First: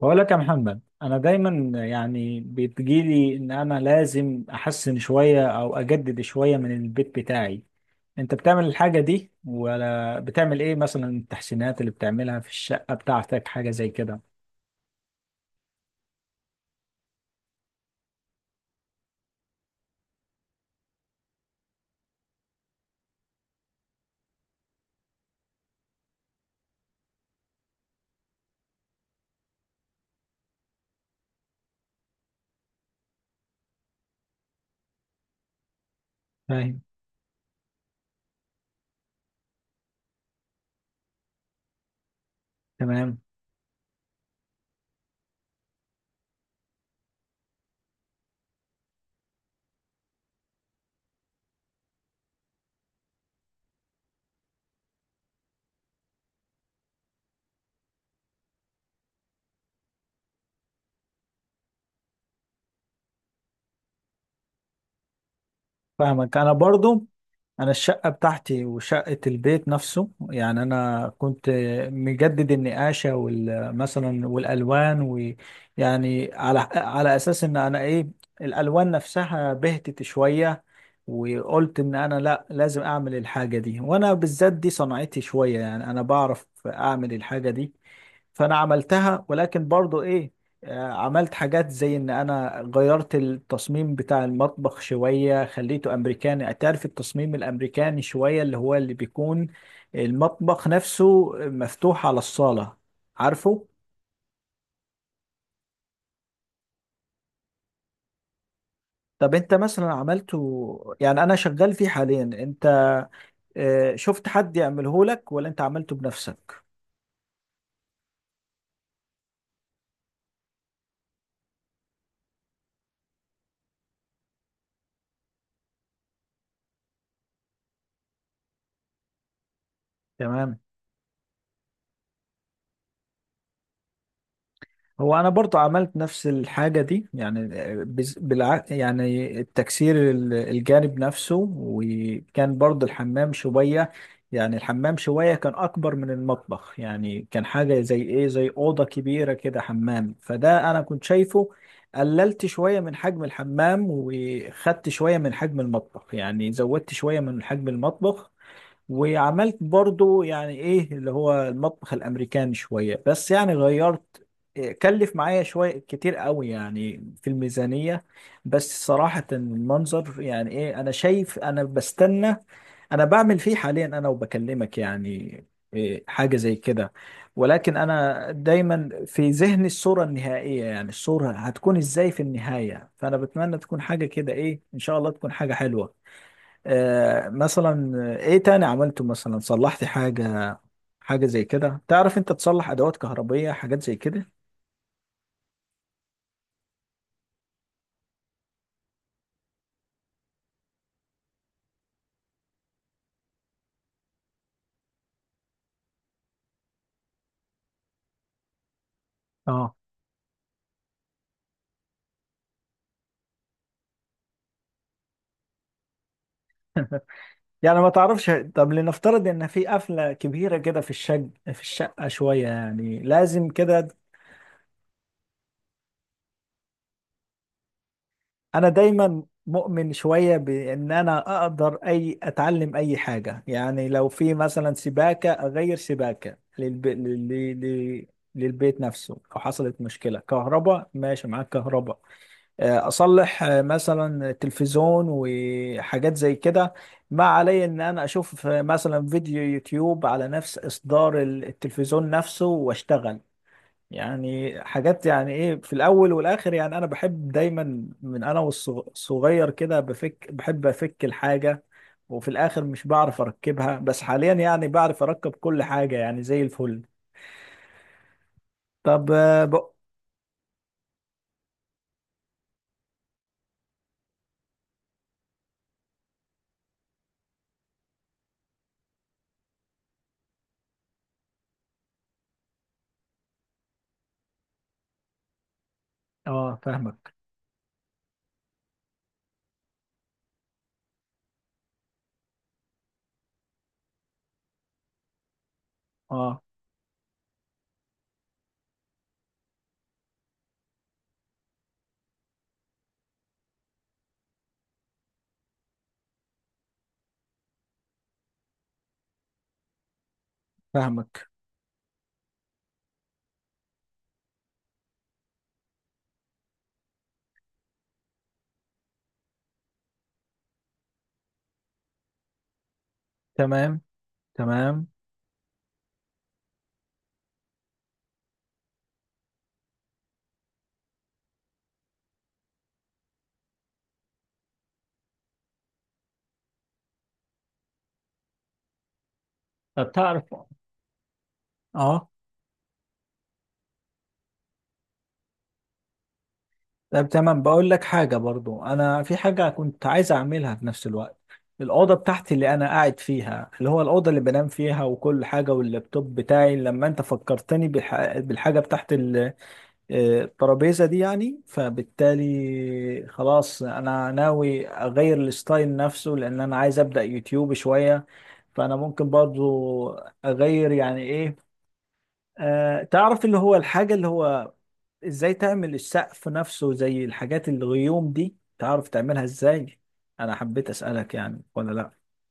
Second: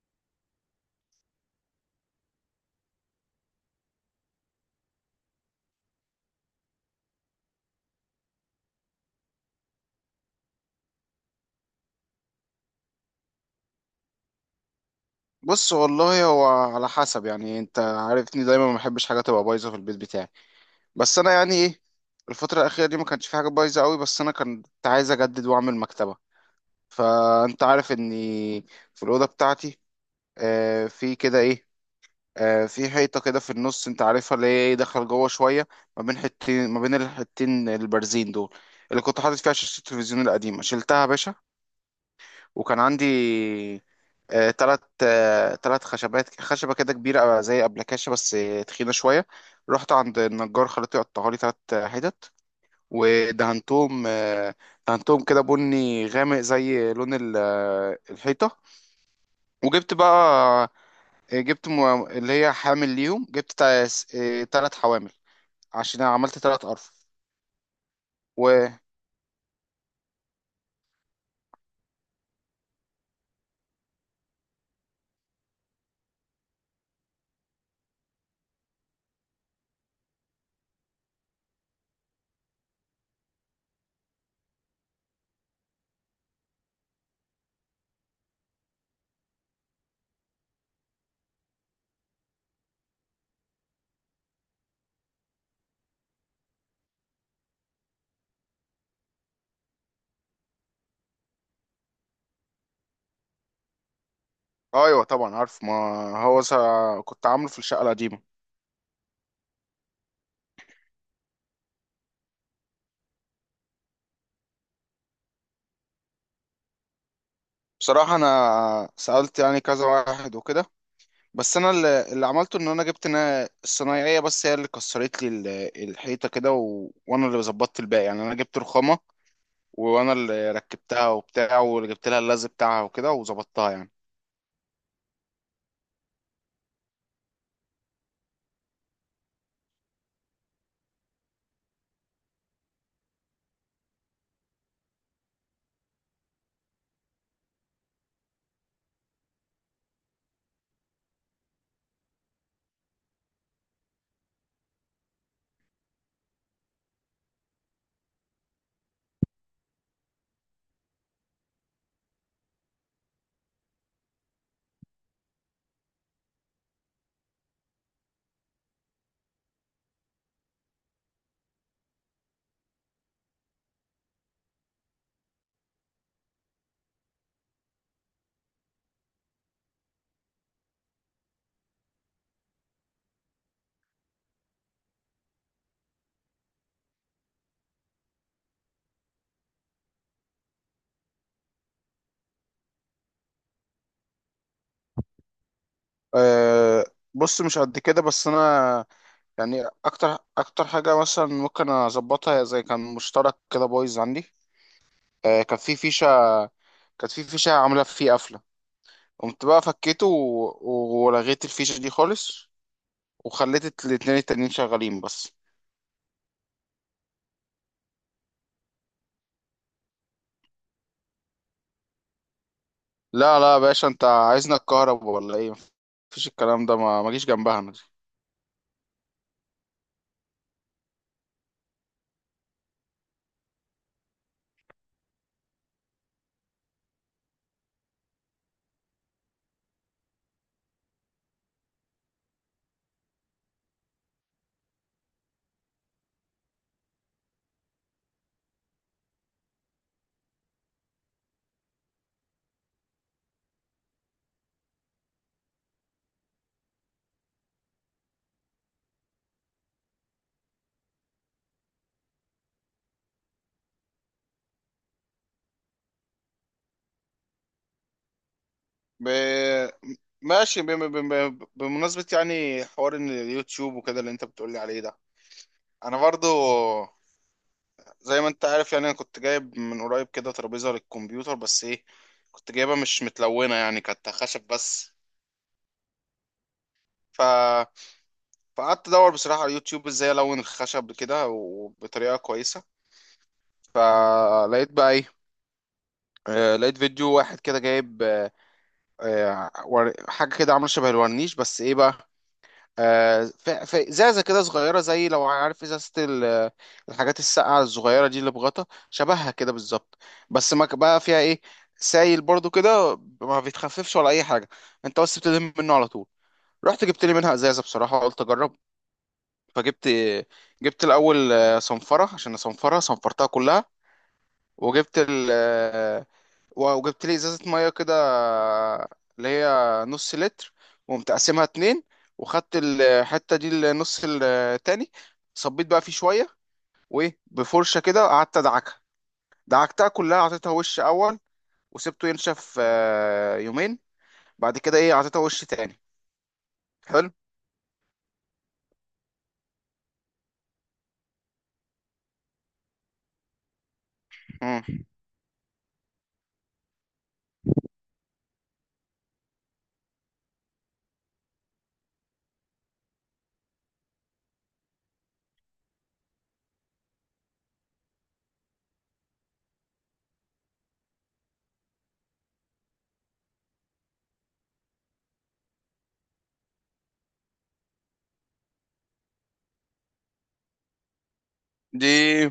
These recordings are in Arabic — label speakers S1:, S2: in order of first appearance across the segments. S1: بقول لك يا محمد، انا دايما يعني بتجيلي ان انا لازم احسن شوية او اجدد شوية من البيت بتاعي. انت بتعمل الحاجة دي ولا بتعمل ايه؟ مثلا التحسينات اللي بتعملها في الشقة بتاعتك، حاجة زي كده؟
S2: بص، والله هو على حسب، يعني انت عارفني دايما ما بحبش حاجه تبقى بايظه في البيت بتاعي. بس انا يعني ايه، الفتره الاخيره دي ما كانش في حاجه بايظه قوي، بس انا كنت عايز اجدد واعمل مكتبه. فانت عارف اني في الاوضه بتاعتي، في كده ايه، في حيطه كده في النص، انت عارفها، اللي هي ايه، دخل جوه شويه ما بين حتتين،
S1: فاهم.
S2: ما بين الحتتين البارزين دول، اللي كنت حاطط فيها شاشه التلفزيون القديمه، شلتها يا باشا. وكان عندي
S1: تمام.
S2: تلات خشبات خشبة كده كبيرة زي أبلكاشة، بس تخينة شوية. رحت عند النجار خليته يقطعها لي تلات حتت. ودهنتهم آه، دهنتهم كده بني غامق زي لون الحيطة. وجبت بقى، جبت اللي هي حامل ليهم، جبت تلات حوامل، عشان أنا
S1: فاهمك
S2: عملت
S1: انا
S2: تلات
S1: برضو.
S2: أرفف.
S1: انا الشقه بتاعتي
S2: و
S1: وشقه البيت نفسه، يعني انا كنت مجدد النقاشه مثلا والالوان، ويعني على اساس ان انا ايه، الالوان نفسها بهتت شويه، وقلت ان انا لا لازم اعمل الحاجه دي، وانا بالذات دي صنعتي شويه، يعني انا بعرف اعمل الحاجه دي. فانا عملتها، ولكن برضو ايه، عملت حاجات زي ان انا غيرت التصميم بتاع المطبخ شوية، خليته امريكاني. تعرف التصميم الامريكاني شوية، اللي هو اللي بيكون المطبخ نفسه مفتوح على الصالة، عارفه.
S2: أيوة طبعا عارف، ما هو كنت عامله في الشقة القديمة.
S1: طب انت مثلا عملته؟ يعني انا شغال فيه حاليا. انت شفت حد يعمله لك ولا انت عملته بنفسك؟
S2: بصراحة أنا سألت يعني كذا واحد وكده، بس أنا اللي عملته إن أنا جبت، أنا الصنايعية بس هي اللي كسرت لي الحيطة كده، و... وأنا اللي ظبطت الباقي يعني، أنا جبت رخامة وأنا اللي
S1: تمام.
S2: ركبتها وبتاع، وجبت لها اللزق بتاعها وكده وظبطتها يعني.
S1: هو انا برضو عملت نفس الحاجه دي يعني، يعني التكسير الجانب نفسه، وكان برضو الحمام شويه، يعني الحمام شويه كان اكبر من المطبخ، يعني كان حاجه زي ايه، زي اوضه كبيره كده حمام، فده انا كنت شايفه. قللت شويه من حجم الحمام، وخدت شويه من حجم المطبخ، يعني زودت شويه من حجم المطبخ، وعملت برضو يعني ايه اللي هو المطبخ الامريكاني شوية، بس يعني غيرت. إيه، كلف معايا شوية كتير قوي يعني في الميزانية، بس صراحة المنظر يعني ايه، انا شايف انا بستنى. انا بعمل فيه حاليا، انا وبكلمك يعني إيه، حاجة زي كده. ولكن انا دايما في ذهني الصورة النهائية، يعني الصورة هتكون ازاي في النهاية. فانا بتمنى تكون حاجة كده ايه، ان شاء الله تكون حاجة حلوة. مثلا ايه تاني عملته؟ مثلا صلحت حاجة، حاجة زي كده؟ تعرف انت تصلح ادوات كهربية، حاجات زي كده؟
S2: أه. بص، مش قد كده، بس أنا يعني أكتر أكتر حاجة مثلا ممكن أظبطها، هي زي كان مشترك كده بايظ عندي. أه، كانت في فيشة عاملة فيه قفلة، قمت بقى
S1: اه.
S2: فكيته ولغيت الفيشة دي خالص، وخليت الاتنين التانيين شغالين بس.
S1: يعني ما تعرفش، طب لنفترض ان في قفلة كبيرة كده في في الشقة شوية، يعني
S2: لا
S1: لازم
S2: لا يا
S1: كده.
S2: باشا، انت عايزنا الكهرب ولا ايه؟ مفيش الكلام ده، ما جيش جنبها انا دي.
S1: انا دايما مؤمن شوية بان انا اقدر اتعلم اي حاجة، يعني لو في مثلا سباكة اغير سباكة للبيت نفسه، او حصلت مشكلة كهرباء، ماشي معاك كهرباء، اصلح مثلا تلفزيون وحاجات زي كده. ما علي ان انا اشوف مثلا فيديو يوتيوب على نفس اصدار التلفزيون نفسه واشتغل. يعني حاجات، يعني ايه، في الاول والاخر يعني انا بحب دايما، من انا والصغير كده، بحب افك الحاجة، وفي الاخر مش بعرف اركبها. بس حاليا يعني بعرف اركب كل حاجة، يعني زي الفل.
S2: ب...
S1: طب اه،
S2: ماشي، بمناسبة يعني حوار ان اليوتيوب وكده اللي انت بتقولي عليه ده، انا برضو زي ما انت عارف يعني، انا كنت جايب من قريب كده ترابيزة للكمبيوتر، بس ايه، كنت جايبها مش متلونة يعني، كانت خشب بس.
S1: فاهمك.
S2: فقعدت ادور بصراحه على اليوتيوب ازاي الون الخشب كده وبطريقه كويسه، فلقيت بقى ايه،
S1: اه.
S2: لقيت فيديو واحد كده جايب حاجه كده عامله شبه الورنيش، بس ايه بقى، ازازه كده صغيره، زي لو عارف ازازه الحاجات الساقعه الصغيره دي اللي بغطا شبهها كده بالظبط، بس ما ك- بقى فيها
S1: فاهمك.
S2: ايه، سايل برضو كده ما بيتخففش ولا اي حاجه، انت بس بتلم منه على طول. رحت جبت لي منها ازازه، بصراحه قلت اجرب، فجبت، جبت الاول صنفره عشان اصنفرها، صنفرتها كلها.
S1: تمام. تمام.
S2: وجبت ال آه، وجبت لي ازازه ميه كده، اللي هي نص لتر، وقمت قاسمها اتنين، وخدت الحته دي النص التاني، صبيت بقى فيه شويه، وايه بفرشه كده قعدت ادعكها، دعكتها
S1: طب
S2: كلها،
S1: تعرف.
S2: اعطيتها وش اول، وسبته
S1: اه.
S2: ينشف يومين، بعد كده ايه اعطيتها وش تاني،
S1: طب
S2: حلو.
S1: تمام، بقول لك حاجة برضو. انا في حاجة كنت عايز اعملها في نفس الوقت. الأوضة بتاعتي اللي أنا قاعد فيها، اللي هو الأوضة اللي بنام فيها
S2: مم.
S1: وكل حاجة، واللابتوب بتاعي، لما أنت فكرتني بالحاجة بتاعت الترابيزة دي يعني، فبالتالي خلاص أنا ناوي أغير الستايل نفسه، لأن أنا عايز أبدأ يوتيوب شوية. فأنا ممكن برضو أغير يعني إيه، تعرف اللي هو الحاجة اللي هو ازاي تعمل السقف نفسه زي الحاجات الغيوم دي، تعرف تعملها ازاي؟ انا حبيت اسألك يعني، ولا لا؟
S2: دي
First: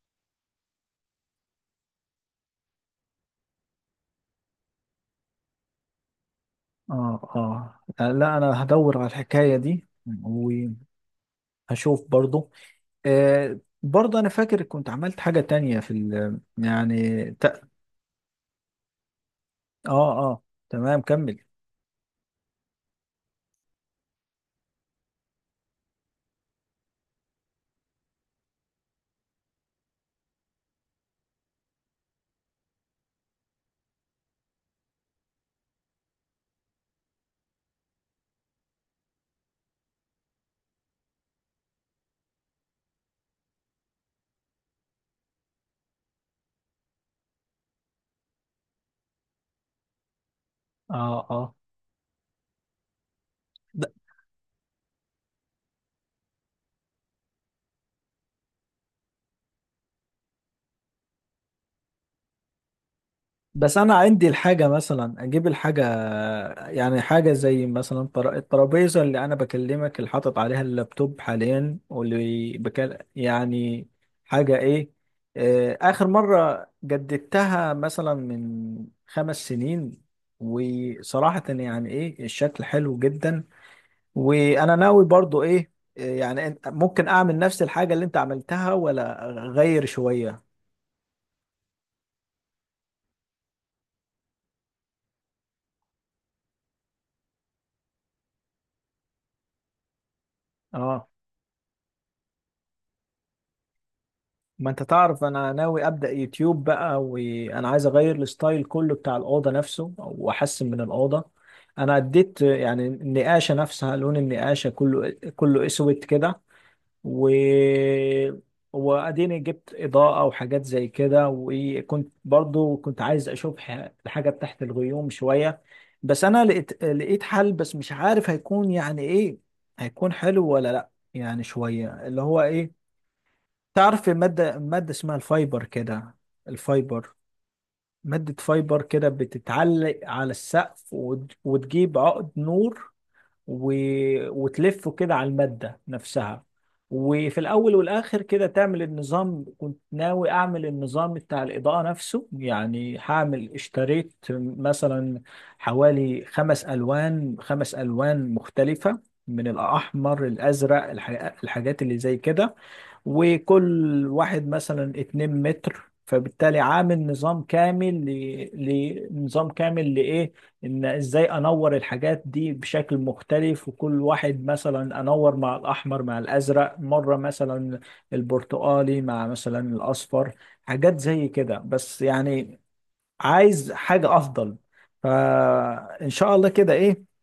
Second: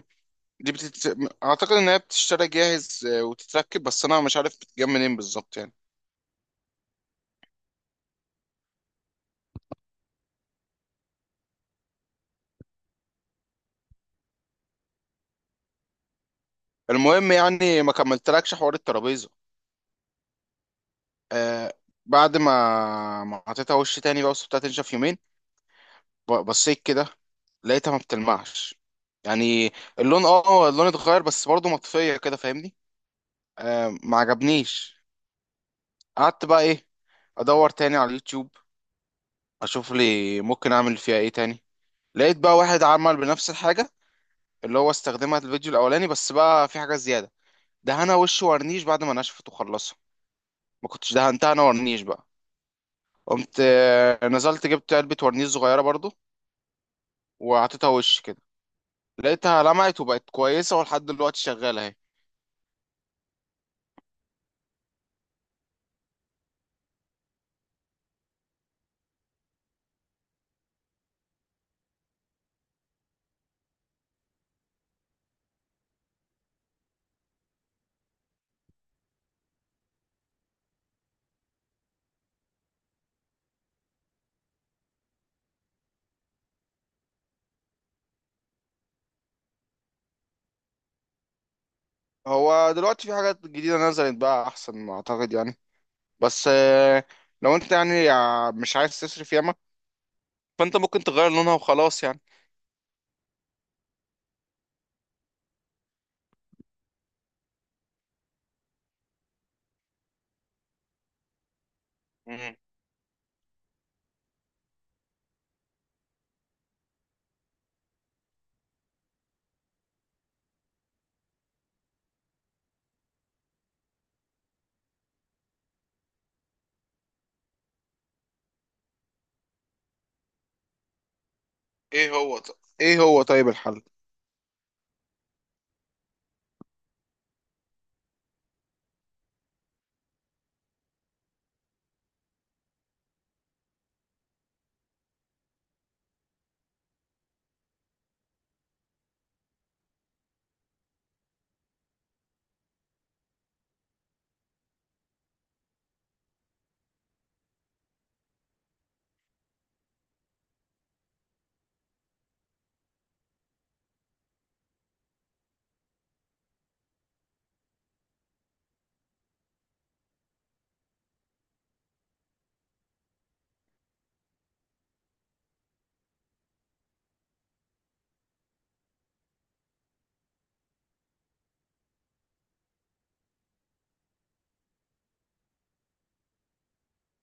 S2: دي بتت... اعتقد ان هي بتشتري جاهز وتتركب، بس انا مش عارف بتتجاب منين بالظبط يعني.
S1: اه. اه. لا انا هدور على الحكاية دي وهشوف برضو. آه، برضو انا فاكر كنت عملت حاجة تانية في يعني
S2: المهم
S1: اه.
S2: يعني ما كملتلكش حوار الترابيزه.
S1: اه، تمام، كمل.
S2: آه بعد ما حطيتها وش تاني بقى، وسبتها تنشف يومين، بصيت كده لقيتها ما بتلمعش يعني، اللون اه آه، اللون اتغير، بس برضه مطفيه كده فاهمني. ما عجبنيش. قعدت بقى ايه، ادور تاني على اليوتيوب، اشوف لي ممكن اعمل فيها ايه تاني، لقيت بقى واحد عمل بنفس الحاجه، اللي هو استخدمها في الفيديو الاولاني، بس بقى في حاجه زياده، دهنها وش ورنيش بعد ما نشفت وخلصها، ما كنتش
S1: اه.
S2: دهنتها
S1: اه.
S2: انا ورنيش بقى. قمت نزلت جبت علبة ورنيش صغيرة برضو، وحطيتها وش كده، لقيتها لمعت وبقت كويسة ولحد دلوقتي شغالة اهي.
S1: بس انا عندي الحاجه مثلا اجيب الحاجه، يعني حاجه زي مثلا الترابيزه اللي انا بكلمك اللي حاطط عليها اللابتوب حاليا، واللي يعني حاجه ايه، اخر مره جددتها مثلا من 5 سنين، وصراحه يعني ايه الشكل حلو جدا. وانا ناوي برضو ايه، يعني ممكن اعمل نفس الحاجه اللي انت عملتها، ولا اغير شويه؟
S2: هو دلوقتي في حاجات جديدة نزلت بقى أحسن ما أعتقد يعني، بس لو أنت يعني مش عايز تصرف ياما، فأنت ممكن
S1: اه،
S2: تغير لونها وخلاص يعني.
S1: ما انت تعرف انا ناوي ابدا يوتيوب بقى، وانا عايز اغير الستايل كله بتاع الاوضه نفسه، واحسن من الاوضه. انا اديت
S2: مم.
S1: يعني النقاشه نفسها، لون النقاشه كله، كله اسود كده. و واديني جبت اضاءه وحاجات زي كده. وكنت برضو كنت عايز اشوف الحاجه تحت الغيوم شويه. بس انا لقيت حل، بس مش عارف هيكون يعني ايه، هيكون حلو ولا لا، يعني شويه
S2: ايه
S1: اللي
S2: هو
S1: هو
S2: طيب
S1: ايه.
S2: ايه هو طيب الحل؟
S1: تعرف مادة اسمها الفايبر كده، الفايبر. مادة فايبر كده بتتعلق على السقف، وتجيب عقد نور، و... وتلفه كده على المادة نفسها، وفي الأول والآخر كده تعمل النظام. كنت ناوي أعمل النظام بتاع الإضاءة نفسه. يعني هعمل، اشتريت مثلا حوالي خمس ألوان مختلفة، من الأحمر، الأزرق، الحاجات اللي زي كده. وكل واحد مثلا 2 متر، فبالتالي عامل نظام كامل لنظام كامل لإيه، إزاي أنور الحاجات دي بشكل مختلف، وكل واحد مثلا أنور مع الأحمر مع الأزرق مرة، مثلا البرتقالي مع مثلا الأصفر، حاجات زي كده، بس يعني عايز حاجة أفضل. فإن شاء الله كده إيه،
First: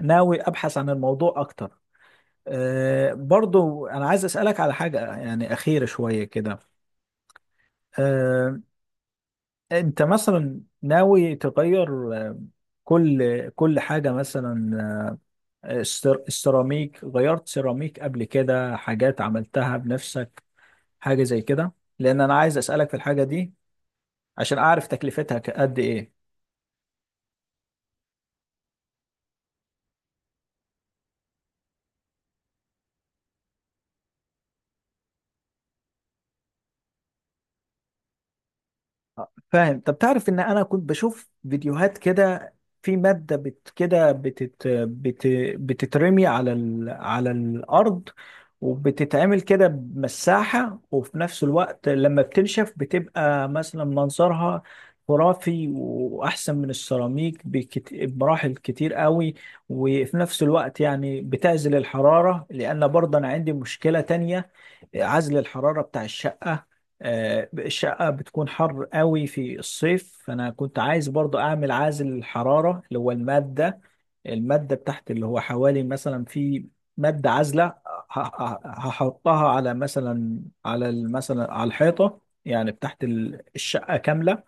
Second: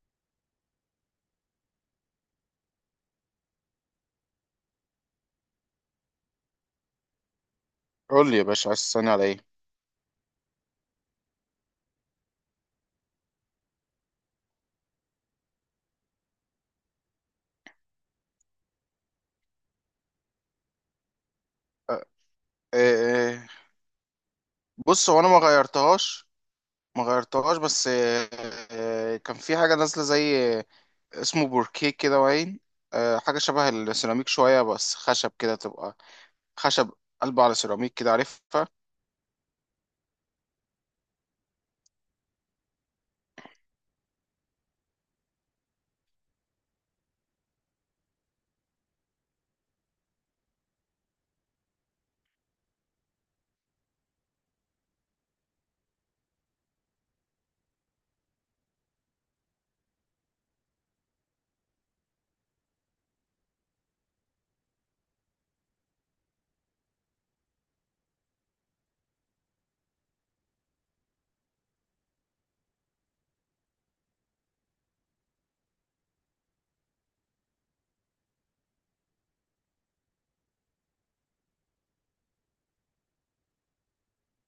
S1: ناوي أبحث عن الموضوع أكتر. أه، برضو أنا عايز أسألك على حاجة يعني أخيرة شوية كده.
S2: قول لي يا
S1: أه.
S2: باشا عايز تسألني على ايه؟
S1: أنت مثلا ناوي تغير كل حاجة مثلا، السيراميك، غيرت سيراميك قبل كده، حاجات عملتها بنفسك، حاجة زي كده؟
S2: آه،
S1: لأن أنا عايز
S2: آه،
S1: أسألك في الحاجة
S2: آه،
S1: دي، عشان أعرف
S2: بص هو انا
S1: تكلفتها قد إيه.
S2: ما غيرتهاش بس كان في حاجة نازلة زي، اسمه بوركيه كده وعين، حاجة شبه السيراميك شوية بس خشب كده تبقى خشب قلب على سيراميك كده عارفها.
S1: فاهم. طب تعرف ان انا كنت بشوف فيديوهات كده، في مادة كده بتترمي على الارض، وبتتعمل كده بمساحة، وفي نفس الوقت لما بتنشف بتبقى مثلا منظرها خرافي، واحسن من السيراميك بمراحل كتير قوي. وفي نفس الوقت يعني بتعزل الحرارة، لان برضه انا عندي مشكلة تانية، عزل الحرارة بتاع الشقة. الشقة بتكون حر قوي في الصيف، فأنا كنت عايز برضو أعمل عازل الحرارة، اللي هو المادة، المادة بتاعت اللي هو حوالي مثلا، في مادة عازلة هحطها على، مثلا على مثلا على الحيطة يعني بتاعت الشقة كاملة.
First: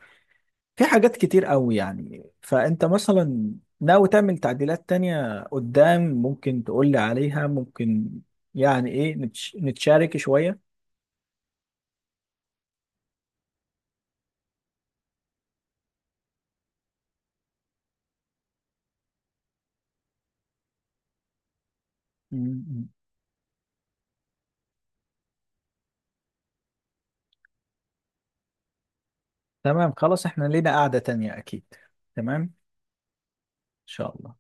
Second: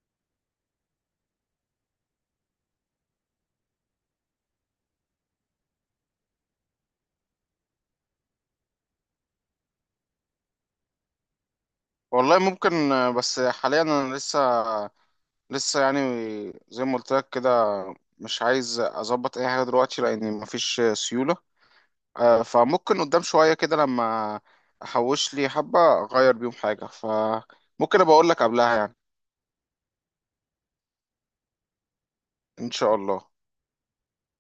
S1: في حاجات كتير قوي يعني. فأنت مثلا ناوي تعمل تعديلات تانية قدام، ممكن تقولي عليها؟ ممكن يعني إيه، نتشارك شوية.
S2: والله ممكن، بس حاليا أنا لسه يعني، زي ما قلت لك كده، مش عايز أظبط أي حاجة دلوقتي لأن مفيش سيولة.
S1: م- م.
S2: فممكن قدام شوية كده، لما أحوش لي حبة أغير بيهم حاجة، فممكن أبقى أقول لك قبلها يعني،
S1: تمام، خلاص احنا لينا قعدة تانية اكيد. تمام، ان
S2: إن شاء الله.
S1: شاء الله.